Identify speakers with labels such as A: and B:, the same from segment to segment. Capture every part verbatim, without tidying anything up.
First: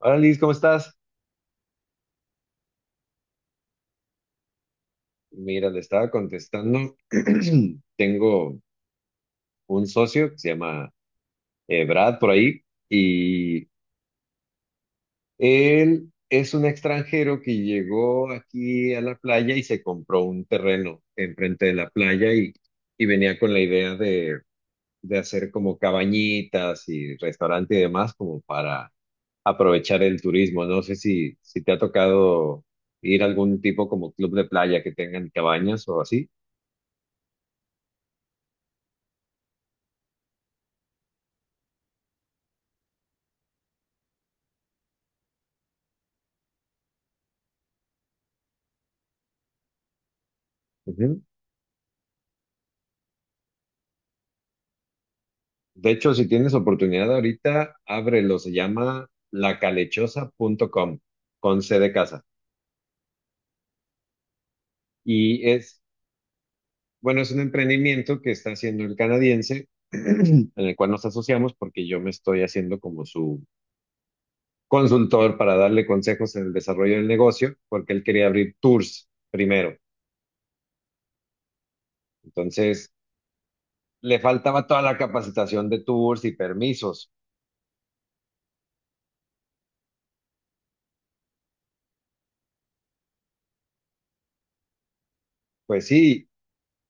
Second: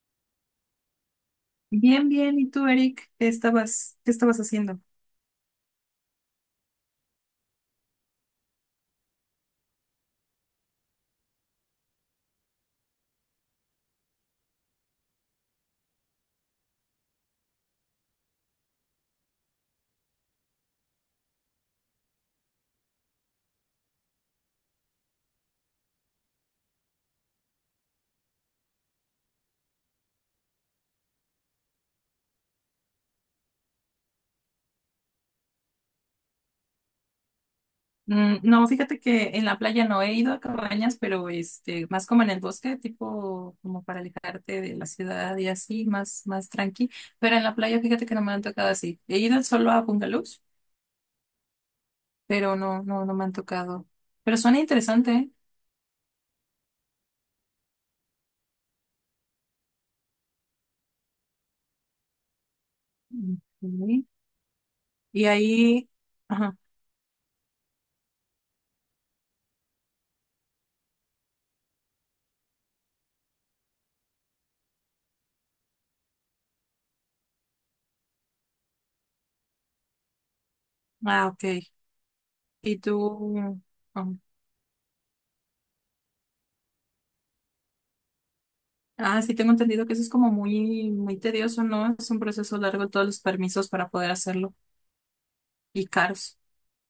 A: Hola Liz, ¿cómo estás?
B: Bien, bien. ¿Y tú, Eric? ¿Qué estabas, qué estabas haciendo?
A: Mira, le estaba contestando. Tengo un socio que se llama eh, Brad por ahí y él es un extranjero que llegó aquí a la playa y se compró un terreno enfrente de la playa y, y venía con la idea de, de hacer como cabañitas y restaurante y demás como para aprovechar el turismo. No sé si, si te ha tocado ir a algún tipo como club de playa que tengan cabañas o así.
B: Mm, no, fíjate que en la playa no he ido a cabañas, pero este, más como en el bosque, tipo como para alejarte de la ciudad y así, más, más tranqui. Pero en la playa, fíjate que no me han tocado así. He ido solo a bungalows, pero no, no, no me han tocado. Pero suena interesante, ¿eh?
A: De hecho, si tienes oportunidad ahorita, ábrelo. Se llama lacalechosa punto com con C de casa.
B: Mm, ok. Y
A: Y es,
B: ahí, ajá.
A: bueno, es un emprendimiento que está haciendo el canadiense, en el cual nos asociamos porque yo me estoy haciendo como su consultor para darle consejos en el desarrollo del negocio, porque él quería abrir tours primero.
B: Ah, ok. ¿Y
A: Entonces,
B: tú? Ah.
A: le faltaba toda la capacitación de tours y permisos.
B: Ah, sí, tengo entendido que eso es como muy, muy tedioso, ¿no? Es un proceso largo todos los permisos para poder hacerlo
A: Pues
B: y
A: sí.
B: caros.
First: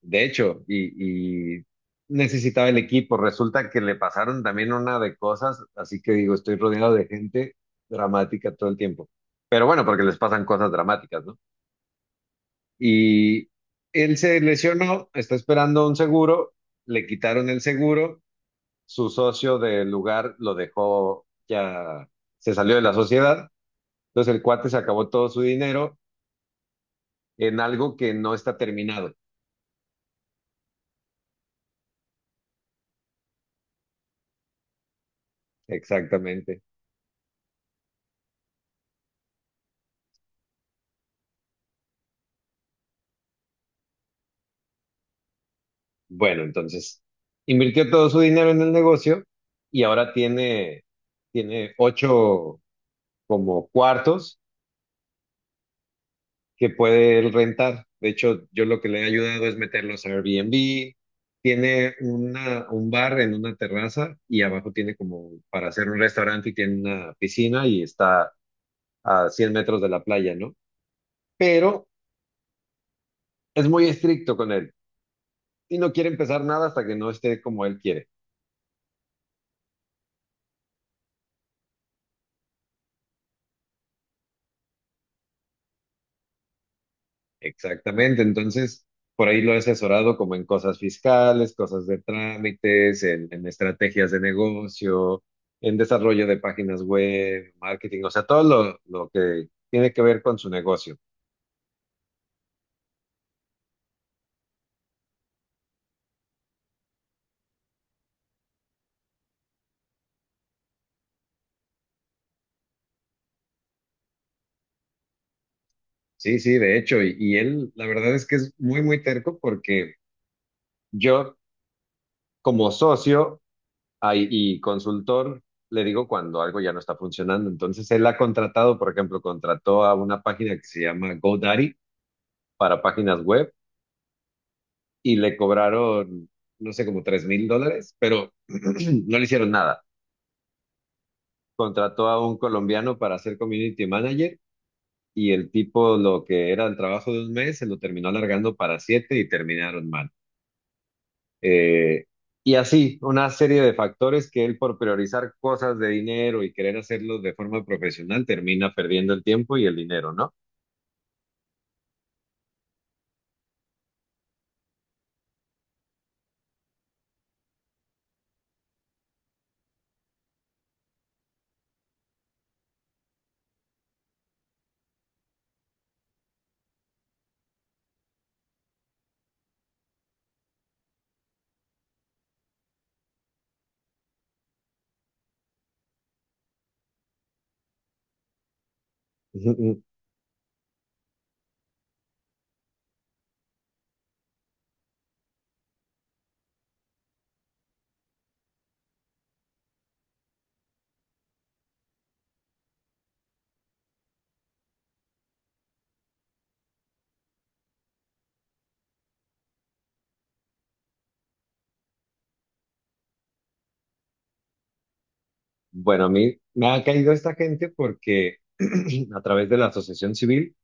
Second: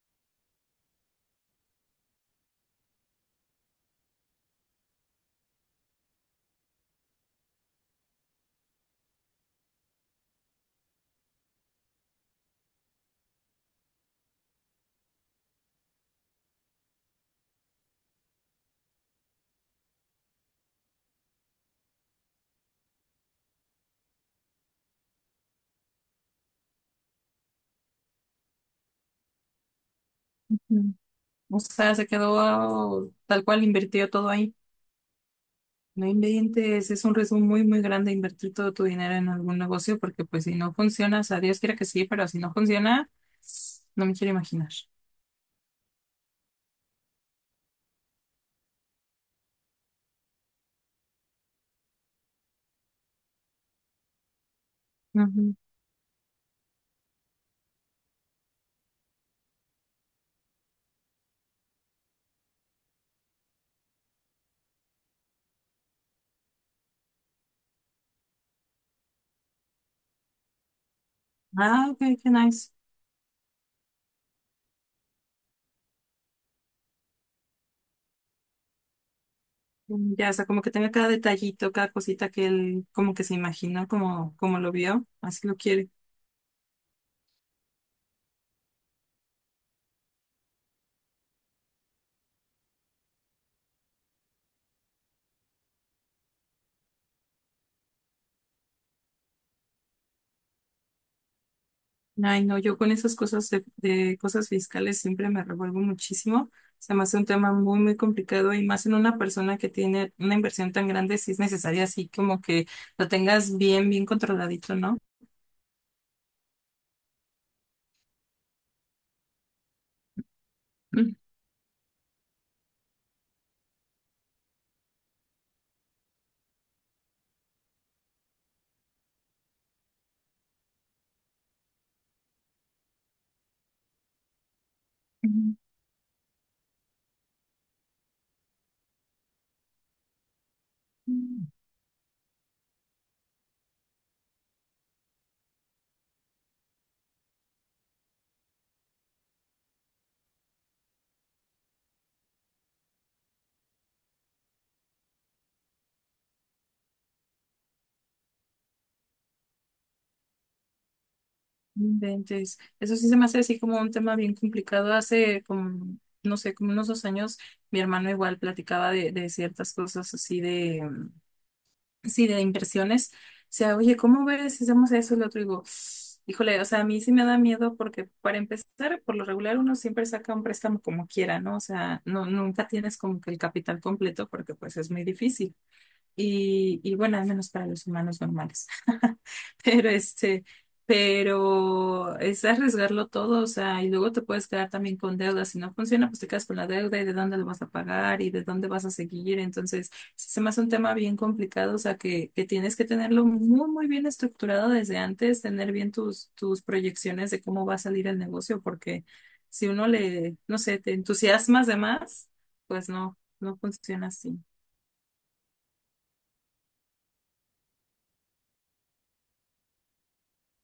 A: De hecho, y, y necesitaba el equipo. Resulta que le pasaron también una de cosas, así que digo, estoy rodeado de gente dramática todo el tiempo. Pero bueno, porque les pasan cosas dramáticas, ¿no? Y él se lesionó, está esperando un seguro, le quitaron el seguro, su socio del lugar lo dejó, ya se salió de la sociedad, entonces el cuate se acabó todo su dinero en algo que no está terminado.
B: Ujú. O sea, se quedó tal cual, invirtió todo ahí. No
A: Exactamente.
B: inventes, es un riesgo muy, muy grande invertir todo tu dinero en algún negocio porque pues si no funciona, o sea, Dios quiera que sí, pero si no funciona, no me quiero imaginar.
A: Bueno, entonces invirtió todo su dinero en el negocio y ahora tiene, tiene ocho como cuartos
B: Ujú.
A: que puede él rentar. De hecho, yo lo que le he ayudado es meterlos a Airbnb. Tiene una, un bar en una terraza y abajo tiene como para hacer un restaurante y tiene una piscina y está a cien metros de la playa, ¿no? Pero
B: Ah, ok, qué nice.
A: es muy estricto con él y no quiere empezar nada hasta que no esté como él quiere.
B: Mm, ya, o sea, como que tenga cada detallito, cada cosita que él como que se imaginó, como, como lo vio, así lo quiere.
A: Exactamente, entonces por ahí lo he asesorado como en cosas fiscales, cosas de trámites, en, en estrategias de negocio, en desarrollo de páginas web, marketing, o sea, todo lo, lo que tiene que ver con su negocio.
B: Ay, no, yo con esas cosas de, de, cosas fiscales siempre me revuelvo muchísimo. Se me hace un tema muy, muy complicado y más en una persona que tiene una inversión tan grande, si es necesaria así como que lo tengas bien, bien controladito, ¿no?
A: Sí, sí, de hecho, y, y él la verdad es que es muy, muy terco porque
B: Mm.
A: yo como socio ay, y consultor le digo cuando algo ya no está funcionando. Entonces él ha contratado, por ejemplo, contrató a una página que se llama GoDaddy para páginas web y le cobraron, no sé, como tres mil dólares, pero no le hicieron nada.
B: No
A: Contrató a un colombiano para ser community manager y el tipo lo que era el trabajo de un mes se lo terminó alargando para siete y terminaron mal. Eh, y así, una serie de factores que él por priorizar cosas de dinero y querer hacerlo de forma profesional termina perdiendo el tiempo y el dinero, ¿no?
B: inventes. Eso sí se me hace así como un tema bien complicado. Hace como, no sé, como unos dos años, mi hermano igual platicaba de, de ciertas cosas así de, sí, de inversiones, o sea, oye, ¿cómo ves si hacemos eso y lo otro? Y digo, híjole, o sea, a mí sí me da miedo porque para empezar, por lo regular uno siempre saca un préstamo como quiera, ¿no? O sea, no, nunca tienes como que el capital completo porque pues es muy difícil y, y bueno, al menos para los humanos normales. Pero este, pero es arriesgarlo todo, o sea, y luego te puedes quedar también con deudas. Si no funciona, pues te quedas con la deuda y de dónde lo vas a pagar y de dónde vas a seguir. Entonces, sí se me hace un tema bien complicado, o sea, que, que tienes que tenerlo muy, muy bien estructurado desde antes, tener bien tus, tus proyecciones de cómo va a salir el negocio, porque si uno le, no sé, te entusiasmas de más, pues no, no funciona así.
A: Bueno, a mí me ha caído esta gente porque a través de la asociación civil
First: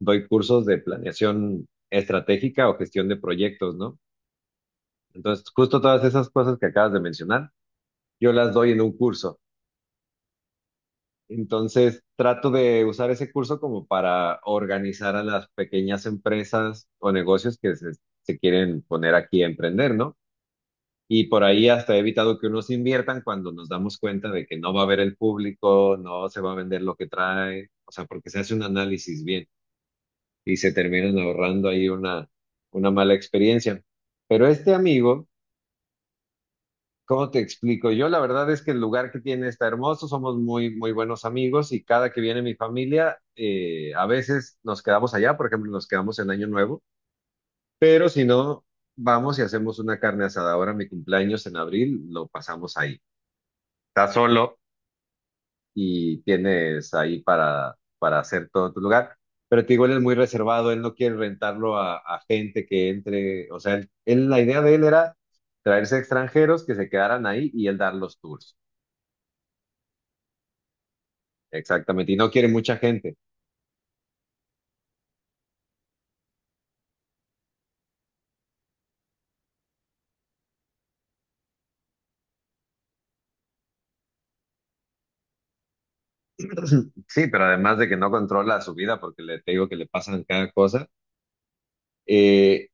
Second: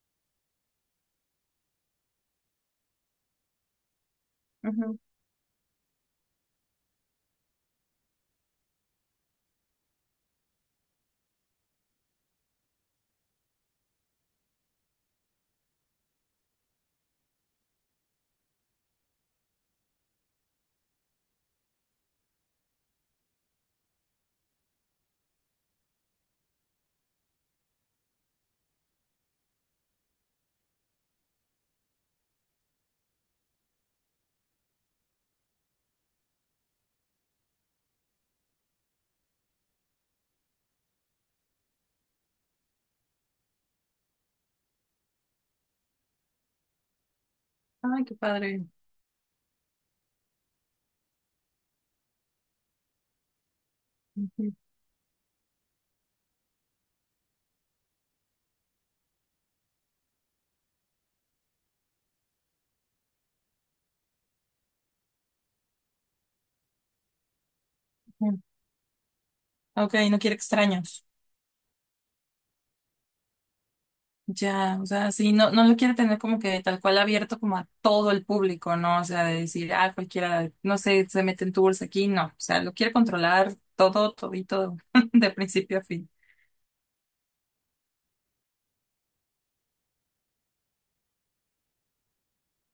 A: doy cursos de planeación estratégica o gestión de proyectos, ¿no? Entonces, justo todas esas cosas que acabas de mencionar, yo las doy en un curso. Entonces, trato de usar ese curso como para organizar a las pequeñas empresas o negocios que se, se quieren poner aquí a emprender, ¿no? Y por ahí hasta he evitado que unos inviertan cuando nos damos cuenta de que no va a haber el público, no se va a vender lo que trae, o sea, porque se hace un análisis bien. Y se terminan ahorrando ahí una, una mala experiencia. Pero este amigo, ¿cómo te explico? Yo la verdad es que el lugar que tiene está hermoso, somos muy, muy buenos amigos y cada que viene mi familia, eh, a veces nos quedamos allá, por ejemplo, nos quedamos en Año Nuevo,
B: Ay,
A: pero
B: qué
A: si no,
B: padre.
A: vamos y hacemos una carne asada. Ahora mi cumpleaños en abril lo pasamos ahí. Está
B: Ujú.
A: solo, y tienes ahí para, para hacer todo en tu lugar. Pero te digo, él es muy reservado, él no quiere rentarlo a, a gente que entre, o sea, él, él- la idea de él era traerse extranjeros que se quedaran ahí y él dar los tours.
B: Ok, no quiere extraños.
A: Exactamente, y no quiere mucha gente.
B: Ya, o sea, sí, no, no lo quiere tener como que tal cual abierto como a todo el público, ¿no? O sea, de decir, ah, cualquiera, no sé, se meten tours aquí, no. O sea, lo quiere controlar todo, todito, de principio a fin.
A: Sí, pero además de que no controla su vida porque le, te digo que le pasan cada cosa, eh,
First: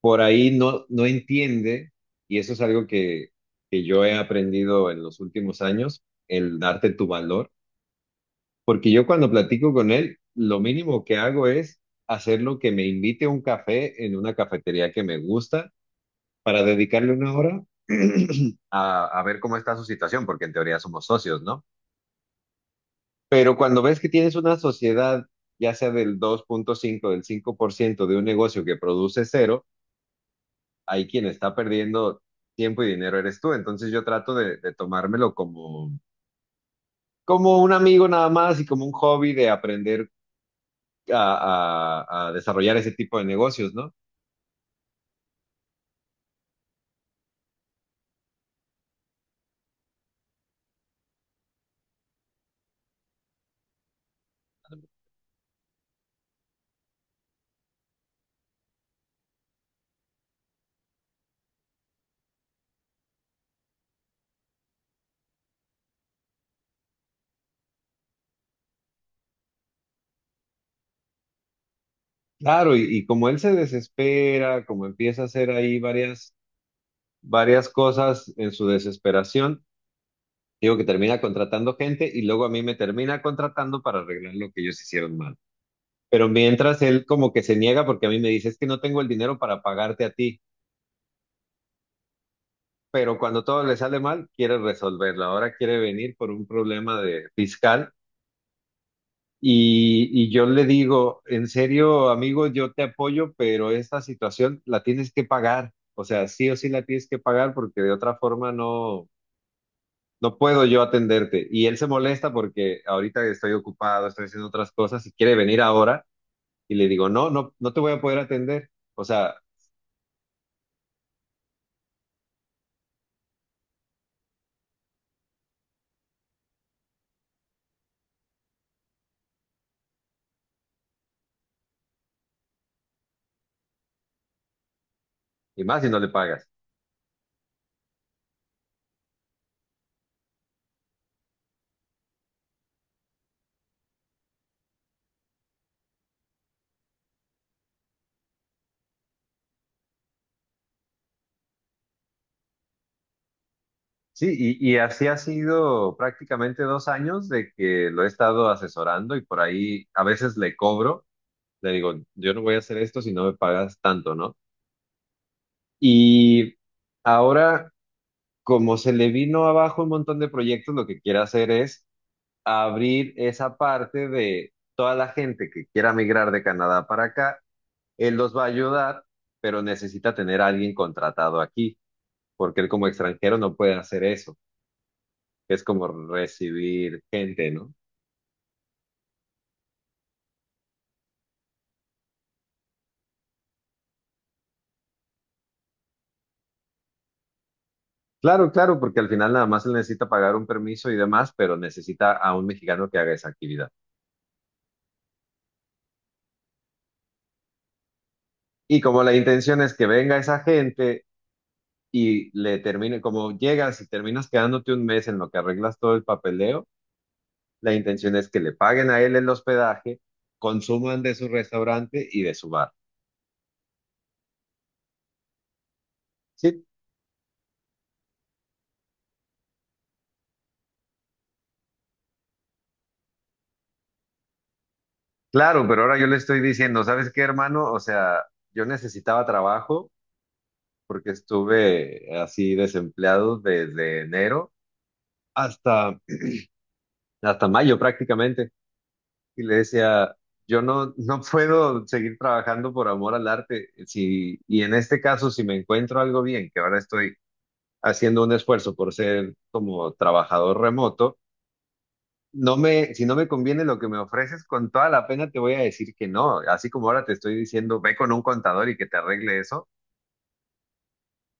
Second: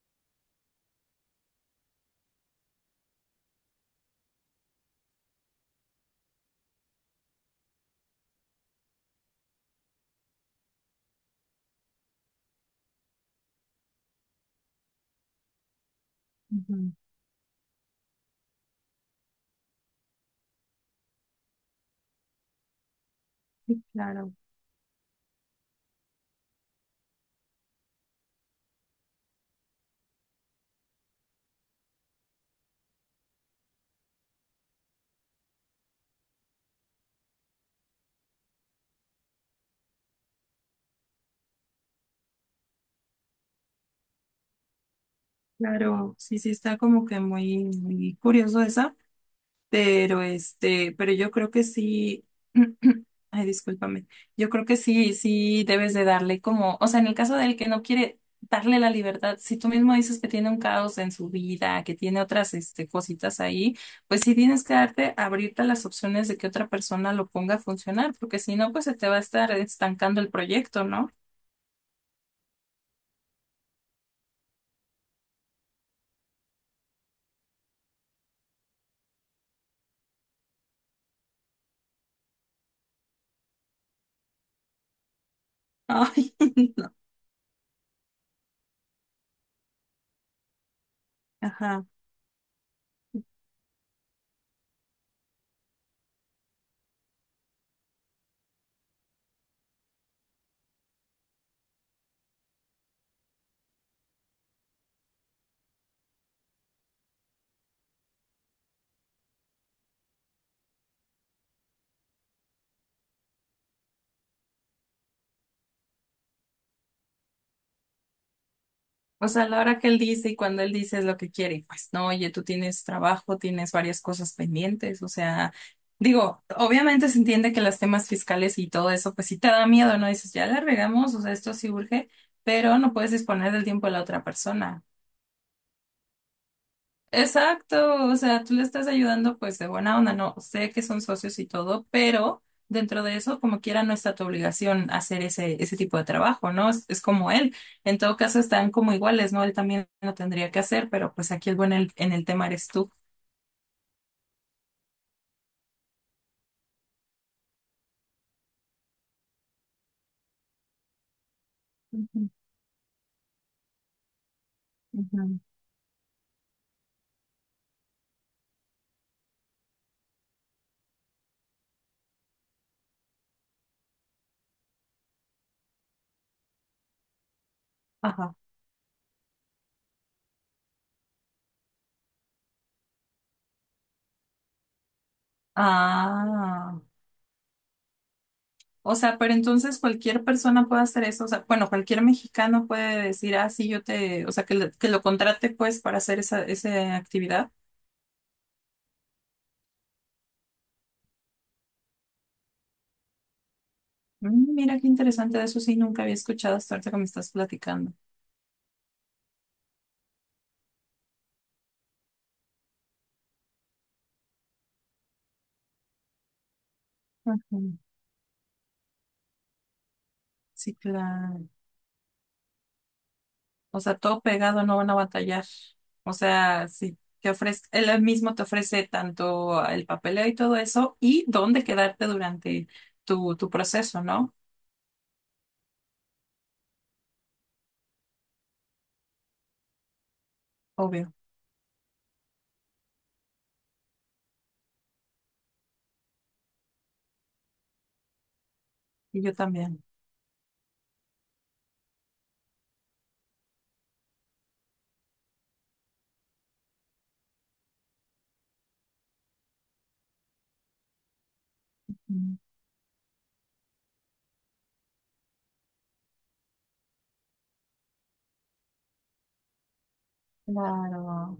A: por ahí no, no entiende, y eso es algo que, que yo he aprendido en los últimos años, el darte tu valor. Porque yo cuando platico con él, lo mínimo que hago es hacer lo que me invite a un café en una cafetería que me gusta para
B: Ujú.
A: dedicarle una hora a, a ver cómo está su situación, porque en teoría somos socios, ¿no? Pero cuando
B: Sí,
A: ves que
B: claro,
A: tienes una sociedad, ya sea del dos punto cinco del cinco por ciento de un negocio que produce cero, ahí quien está perdiendo tiempo y dinero eres tú. Entonces yo trato de, de tomármelo como, como un amigo nada más y como un hobby de aprender a, a- a desarrollar ese tipo de negocios, ¿no?
B: claro. Sí, sí, está como que muy, muy curioso eso. Pero este, pero yo creo que sí, ay, discúlpame, yo creo que sí, sí debes de darle como, o sea, en el caso del que no quiere darle la libertad, si tú mismo dices que tiene un caos en su vida, que tiene otras este, cositas ahí, pues sí tienes que darte, abrirte a las opciones de que otra persona lo ponga a funcionar, porque si no, pues se te va a estar estancando el proyecto, ¿no?
A: Claro, y, y como él se desespera, como empieza a hacer ahí varias, varias cosas en su desesperación, digo que termina contratando gente y luego a mí me termina contratando para arreglar lo que ellos hicieron mal. Pero
B: Ay,
A: mientras
B: no.
A: él como que se niega porque a mí me dice, es que no tengo el dinero para pagarte a ti.
B: Ajá.
A: Pero cuando todo le sale mal, quiere resolverlo. Ahora quiere venir por un problema de fiscal. Y, y yo le digo, en serio, amigo, yo te apoyo, pero esta situación la tienes que pagar. O sea, sí o sí la tienes que pagar porque de otra forma no, no puedo yo atenderte. Y él se molesta porque ahorita estoy ocupado, estoy haciendo otras cosas y quiere venir ahora. Y le digo, no, no, no te voy a poder atender. O
B: O
A: sea,
B: sea, la hora que él dice y cuando él dice es lo que quiere, y pues no, oye, tú tienes trabajo, tienes varias cosas pendientes, o sea, digo, obviamente se entiende que los temas fiscales y todo eso, pues sí te da miedo, ¿no? Dices, ya la regamos, o sea, esto sí urge, pero no puedes disponer del tiempo de la otra persona.
A: y más si no le pagas.
B: Exacto, o sea, tú le estás ayudando pues de buena onda, no sé que son socios y todo, pero dentro de eso, como quiera, no está tu obligación hacer ese, ese tipo de trabajo, ¿no? Es, es como él, en todo caso están como iguales, ¿no? Él también lo tendría que hacer, pero pues aquí el bueno en el, en el tema eres tú.
A: Sí, y, y así ha sido prácticamente dos años de que lo he estado asesorando y por ahí a veces le cobro. Le digo,
B: Ujú,
A: yo no voy a hacer esto si no me pagas tanto, ¿no?
B: ujú.
A: Y ahora, como se le vino abajo un montón de proyectos, lo que quiere hacer es abrir esa parte de toda la gente que quiera migrar de Canadá para acá. Él
B: Ajá.
A: los va a ayudar, pero necesita tener a alguien contratado aquí, porque él como extranjero no puede hacer eso. que Es como
B: Ah,
A: recibir gente, ¿no?
B: o sea, pero entonces cualquier persona puede hacer eso, o sea, bueno, cualquier mexicano puede decir, ah, sí, yo te, o sea, que, lo- que lo contrate pues para hacer esa, esa actividad.
A: Claro, claro, porque al final nada más él necesita pagar un permiso y demás, pero necesita a un mexicano que haga esa actividad.
B: Mm, Mira qué interesante, de eso sí nunca había escuchado hasta ahorita que me estás platicando.
A: Y como la intención es que venga esa gente y le termine, como llegas y terminas quedándote un mes en lo que arreglas todo el papeleo, la
B: Ujú.
A: intención es que le paguen a él el hospedaje,
B: Sí,
A: consuman de su
B: claro.
A: restaurante y de su bar.
B: O sea, todo pegado, no van a batallar. O
A: Sí,
B: sea, sí, te ofrece, él mismo te ofrece tanto el papeleo y todo eso, y dónde quedarte durante tu, tu proceso, ¿no?
A: claro, pero ahora yo le estoy diciendo, ¿sabes qué, hermano? O sea, yo necesitaba trabajo porque
B: Obvio.
A: estuve así desempleado desde enero hasta, hasta mayo prácticamente.
B: Y yo
A: Y le
B: también.
A: decía, yo no, no puedo seguir trabajando por amor al arte. Si, y en este caso, si me encuentro algo bien, que ahora estoy haciendo un esfuerzo por ser como trabajador remoto,
B: Mm,
A: no me, si no me conviene lo que me ofreces, con toda la pena te voy a decir que no. Así como ahora te estoy diciendo, ve con un contador y que te arregle eso.
B: claro.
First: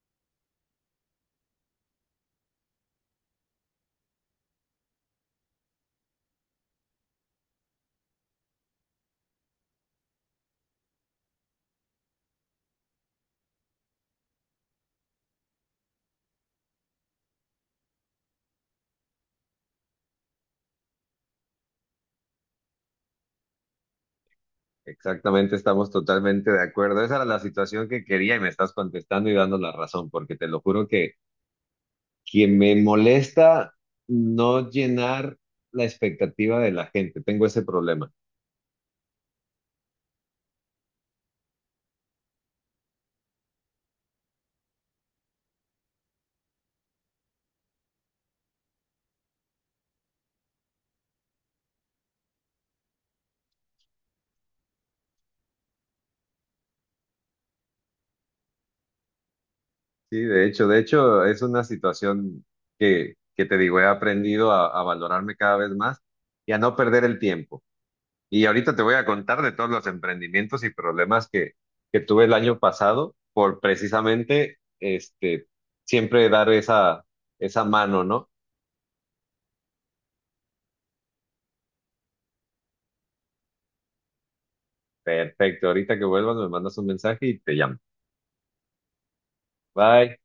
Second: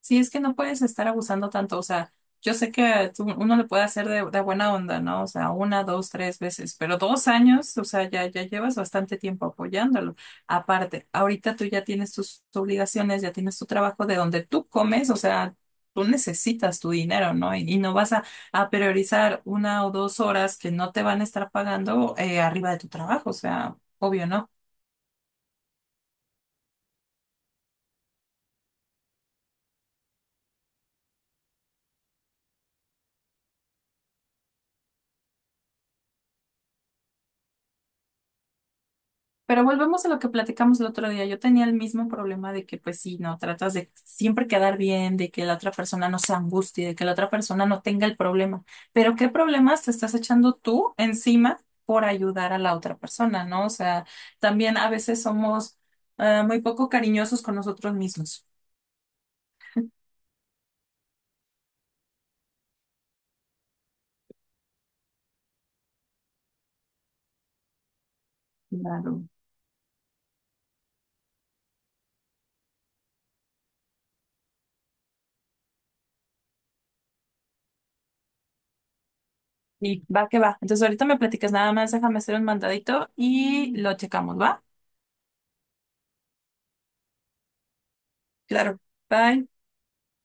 B: Sí, es que no puedes estar abusando tanto, o sea, yo sé que tú- uno le puede hacer de, de, buena onda, ¿no? O sea, una, dos, tres veces, pero dos años, o sea, ya, ya llevas bastante tiempo apoyándolo. Aparte, ahorita tú ya tienes tus obligaciones, ya tienes tu trabajo de donde tú comes, o sea, tú necesitas tu dinero, ¿no? Y, y no vas a, a priorizar una o dos horas que no te van a estar pagando eh, arriba de tu trabajo, o sea, obvio, ¿no?
A: Exactamente, estamos totalmente de acuerdo. Esa era la situación que quería y me estás contestando y dando la razón, porque te lo juro que que me molesta no llenar la expectativa de la gente. Tengo ese problema.
B: Pero volvemos a lo que platicamos el otro día. Yo tenía el mismo problema de que, pues sí, no, tratas de siempre quedar bien, de que la otra persona no se angustie, de que la otra persona no tenga el problema. Pero ¿qué problemas te estás echando tú encima por ayudar a la otra persona? ¿No? O sea, también a veces somos eh, muy poco cariñosos con nosotros mismos.
A: Sí, de hecho, de hecho, es una situación que, que te digo, he aprendido a, a valorarme cada vez más y a no perder el tiempo. Y ahorita te voy a
B: Claro.
A: contar de todos los emprendimientos y problemas que, que tuve el año pasado por precisamente este, siempre dar esa, esa mano, ¿no?
B: Y va que va. Entonces ahorita me platicas nada más, déjame hacer un mandadito y lo checamos, ¿va?
A: Perfecto, ahorita que vuelvas me mandas un mensaje y te llamo.
B: Claro. Bye.
A: Bye.